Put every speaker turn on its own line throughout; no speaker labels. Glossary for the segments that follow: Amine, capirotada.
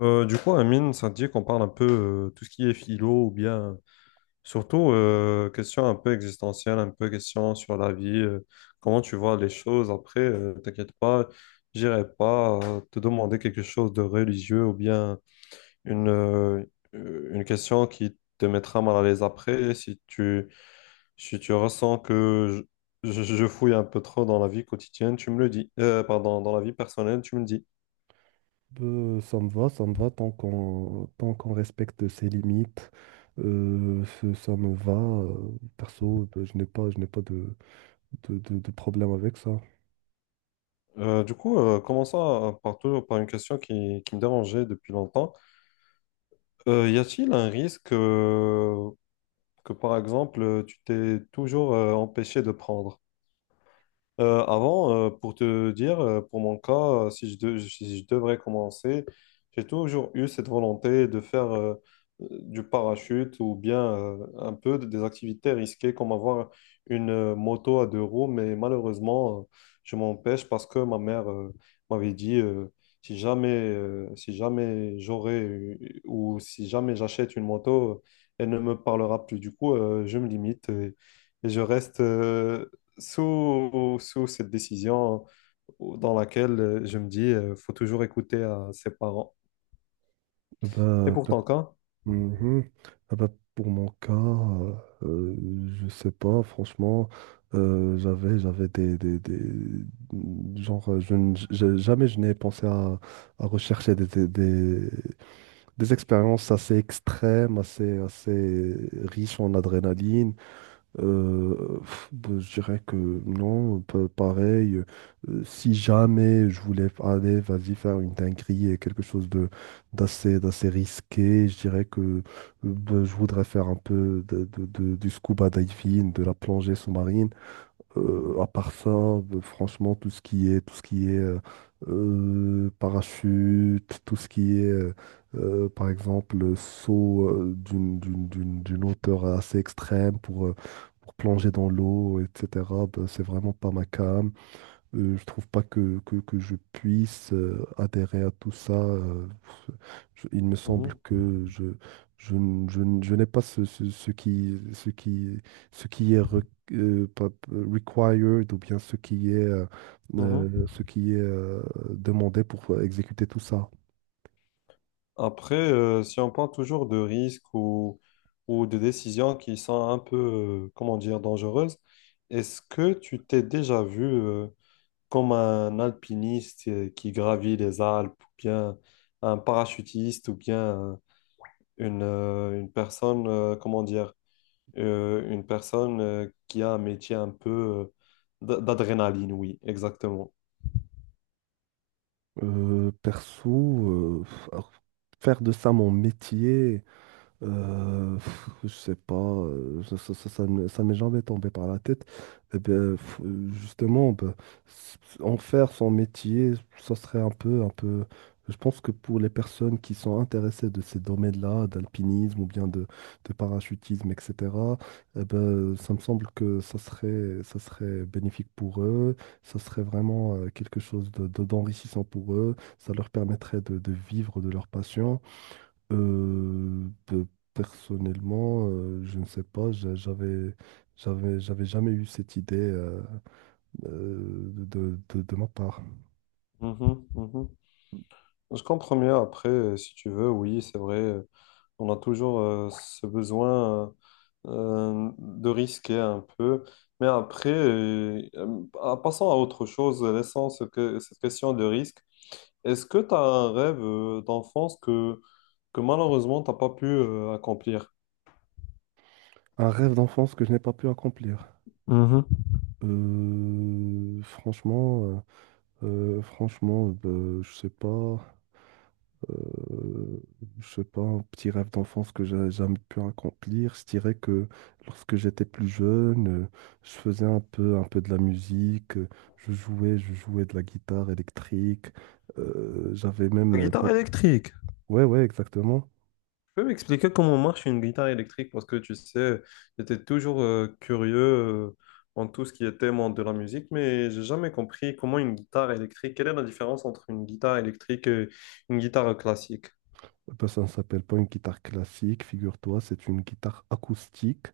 Amine, ça te dit qu'on parle un peu tout ce qui est philo ou bien surtout question un peu existentielle, un peu question sur la vie, comment tu vois les choses. Après, t'inquiète pas, j'irai pas te demander quelque chose de religieux ou bien une, euh, une question qui te mettra mal à l'aise après si tu ressens que je fouille un peu trop dans la vie quotidienne, tu me le dis. Pardon, dans la vie personnelle, tu me le dis.
Ça me va, ça me va tant qu'on respecte ses limites. Ça me va. Perso, ben, je n'ai pas de problème avec ça.
Commençons par, par une question qui me dérangeait depuis longtemps. Y a-t-il un risque que, par exemple, tu t'es toujours empêché de prendre? Avant, pour te dire, pour mon cas, si si je devrais commencer, j'ai toujours eu cette volonté de faire du parachute ou bien un peu des activités risquées comme avoir une moto à deux roues, mais malheureusement, je m'empêche parce que ma mère m'avait dit si jamais, si jamais ou si jamais j'achète une moto, elle ne me parlera plus. Du coup, je me limite et je reste. Sous, sous cette décision dans laquelle je me dis, faut toujours écouter à ses parents. Et
Bah,
pour
per-
ton cas,
Mhm. Ah bah, pour mon cas, euh, je sais pas, franchement, j'avais, j'avais des- Genre, je, ne- je- jamais je n'ai pensé à rechercher des expériences assez extrêmes, assez, assez riches en adrénaline. Bah, je dirais que non, pareil. Si jamais je voulais aller, vas-y, faire une dinguerie et quelque chose de d'assez d'assez risqué, je dirais que bah, je voudrais faire un peu du scuba diving, de la plongée sous-marine. À part ça, franchement, tout ce qui est, tout ce qui est parachute, tout ce qui est, par exemple, saut d'une, d'une hauteur assez extrême pour plonger dans l'eau, etc., ben, c'est vraiment pas ma came. Je trouve pas que, que je puisse adhérer à tout ça. Je- il me
mhm,
semble que je, je n'ai pas ce, ce, ce qui, ce qui, ce qui est re- pas- required ou bien
mhm.
ce qui est demandé pour exécuter tout ça.
Après, si on parle toujours de risques ou de décisions qui sont un peu, comment dire, dangereuses, est-ce que tu t'es déjà vu, comme un alpiniste qui gravit les Alpes, ou bien un parachutiste, ou bien une personne, comment dire, une personne qui a un métier un peu d'adrénaline, oui, exactement.
Perso, alors, faire de ça mon métier. Je sais pas, ça m'est jamais tombé par la tête. Eh bien, justement, ben, en faire son métier, ça serait un peu, un peu. Je pense que pour les personnes qui sont intéressées de ces domaines-là, d'alpinisme ou bien de parachutisme, etc., eh ben, ça me semble que ça serait bénéfique pour eux. Ça serait vraiment quelque chose de, d'enrichissant pour eux. Ça leur permettrait de vivre de leur passion. Euh, de- Personnellement, je ne sais pas, j'avais jamais eu cette idée de, de ma part.
Mhm, mhm. Je comprends mieux après, si tu veux, oui, c'est vrai, on a toujours ce besoin de risquer un peu. Mais après, passons à autre chose, laissons cette question de risque. Est-ce que tu as un rêve d'enfance que malheureusement t'as pas pu accomplir?
Un rêve d'enfance que je n'ai pas pu accomplir.
Mhm.
Franchement, franchement, je sais pas. euh, je sais pas, un petit rêve d'enfance que j'ai jamais pu accomplir. Je dirais que lorsque j'étais plus jeune, je faisais un peu de la musique, je jouais de la guitare électrique. J'avais même,
La guitare électrique.
ouais, ouais, exactement.
Tu peux m'expliquer comment marche une guitare électrique? Parce que tu sais, j'étais toujours curieux en tout ce qui était monde de la musique, mais j'ai jamais compris comment une guitare électrique, quelle est la différence entre une guitare électrique et une guitare classique?
Eh ben, ça ne s'appelle pas une guitare classique, figure-toi, c'est une guitare acoustique.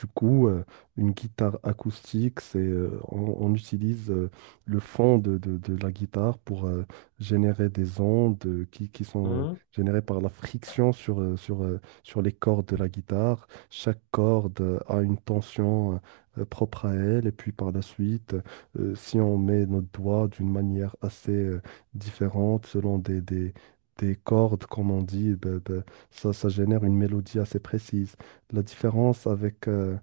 Du coup, une guitare acoustique, c'est, on utilise le fond de la guitare pour générer des ondes qui sont
Hmm?
générées par la friction sur, sur, sur les cordes de la guitare. Chaque corde a une tension propre à elle. Et puis par la suite, si on met notre doigt d'une manière assez différente selon des cordes, comme on dit, ben, ben, ça génère une mélodie assez précise. La différence avec euh,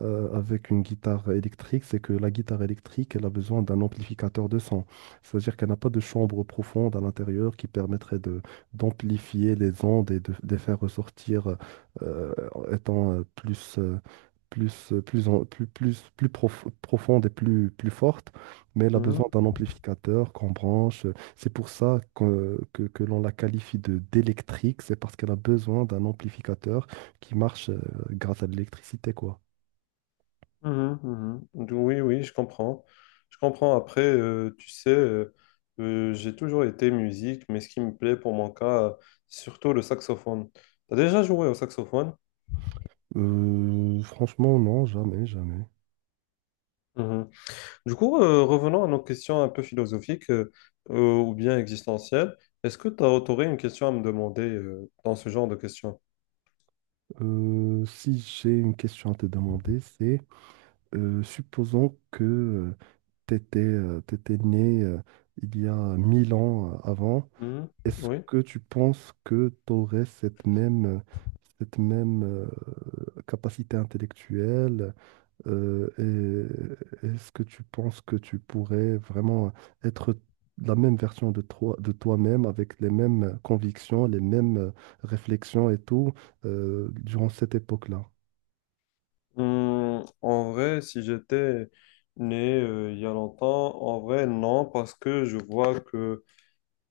euh, avec une guitare électrique, c'est que la guitare électrique, elle a besoin d'un amplificateur de son. C'est-à-dire qu'elle n'a pas de chambre profonde à l'intérieur qui permettrait de d'amplifier les ondes et de les faire ressortir euh, étant plus, plus, plus, plus, plus, profonde et plus, plus forte. Mais elle a
Hmm.
besoin d'un amplificateur qu'on branche. C'est pour ça que l'on la qualifie de d'électrique. C'est parce qu'elle a besoin d'un amplificateur qui marche grâce à de l'électricité, quoi.
Mhm, mhm. Oui, oui, je comprends. Je comprends. Après, tu sais, j'ai toujours été musique, mais ce qui me plaît pour mon cas, c'est surtout le saxophone. T'as déjà joué au saxophone?
Franchement, non, jamais, jamais.
Mhm. Du coup, revenons à nos questions un peu philosophiques ou bien existentielles. Est-ce que tu aurais une question à me demander dans ce genre de questions?
Si j'ai une question à te demander, c'est supposons que tu étais, né il y a 1000 ans avant,
Mhm.
est-ce
Oui.
que tu penses que tu aurais cette même capacité intellectuelle? Euh, et est-ce que tu penses que tu pourrais vraiment être la même version de toi, de toi-même avec les mêmes convictions, les mêmes réflexions et tout durant cette époque-là?
En vrai, si j'étais né il y a longtemps, en vrai, non, parce que je vois que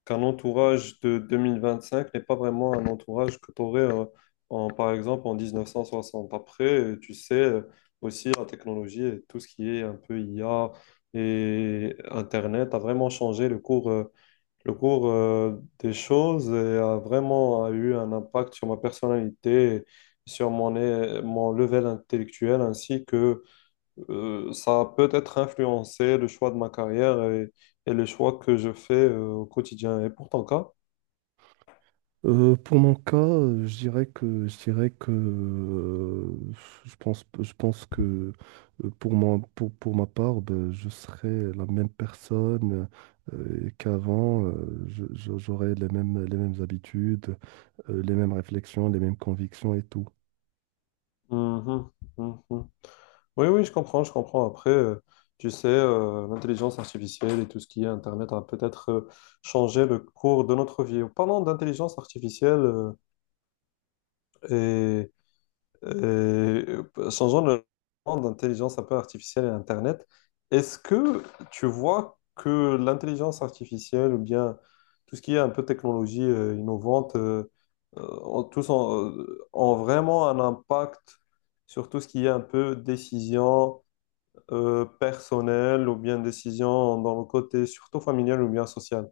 qu'un entourage de 2025 n'est pas vraiment un entourage que tu aurais, en, par exemple, en 1960. Après, tu sais, aussi la technologie et tout ce qui est un peu IA et Internet a vraiment changé le cours des choses et a eu un impact sur ma personnalité, et sur mon, mon level intellectuel ainsi que ça a peut-être influencé le choix de ma carrière et les choix que je fais au quotidien. Et pour ton cas?
Pour mon cas, je dirais que je dirais que je pense que pour moi pour ma part, ben, je serais la même personne qu'avant. J'aurais les mêmes habitudes, les mêmes réflexions, les mêmes convictions et tout.
Mhm, mhm. Oui, oui, je comprends, je comprends. Après, tu sais, l'intelligence artificielle et tout ce qui est Internet a peut-être changé le cours de notre vie. Parlons d'intelligence artificielle euh, et changeons le champ d'intelligence un peu artificielle et Internet, est-ce que tu vois que l'intelligence artificielle ou bien tout ce qui est un peu technologie innovante, ont, tous ont, ont vraiment un impact sur tout ce qui est un peu décision personnelle ou bien décision dans le côté surtout familial ou bien social?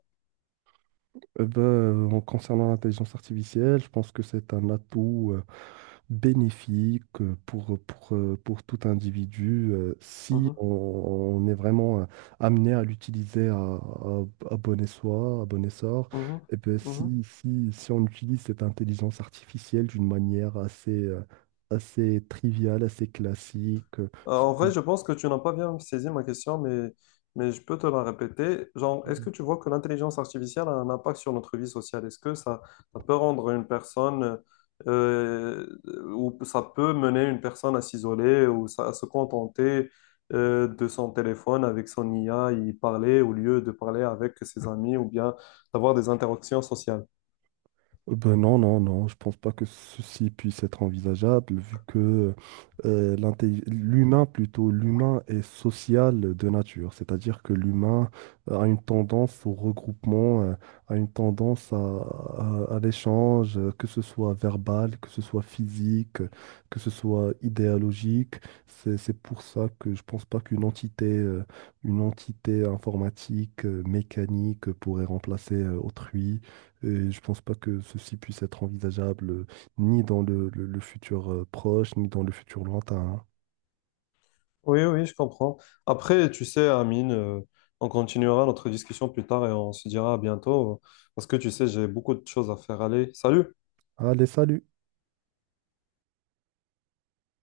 Ben, en concernant l'intelligence artificielle, je pense que c'est un atout bénéfique pour tout individu si
Mhm,
on, on est vraiment amené à l'utiliser à, à bon espoir, à bon essor.
mhm,
Et ben,
mhm.
si, si, si on utilise cette intelligence artificielle d'une manière assez, assez triviale, assez classique,
En vrai, je pense que tu n'as pas bien saisi ma question, mais je peux te la répéter. Genre, est-ce que tu vois que l'intelligence artificielle a un impact sur notre vie sociale? Est-ce que ça peut rendre une personne, euh, ou ça peut mener une personne à s'isoler ou à se contenter, de son téléphone avec son IA, y parler au lieu de parler avec ses amis ou bien d'avoir des interactions sociales?
Ben non, non, non, je pense pas que ceci puisse être envisageable vu que l'humain plutôt, l'humain est social de nature, c'est-à-dire que l'humain a une tendance au regroupement, a une tendance à, à l'échange, que ce soit verbal, que ce soit physique, que ce soit idéologique. C'est pour ça que je pense pas qu'une entité, une entité informatique, mécanique pourrait remplacer autrui. Et je pense pas que ceci puisse être envisageable ni dans le, le futur proche, ni dans le futur lointain. Hein.
Oui, oui, je comprends. Après, tu sais, Amine, on continuera notre discussion plus tard et on se dira à bientôt parce que tu sais, j'ai beaucoup de choses à faire. Allez, salut!
Allez, salut!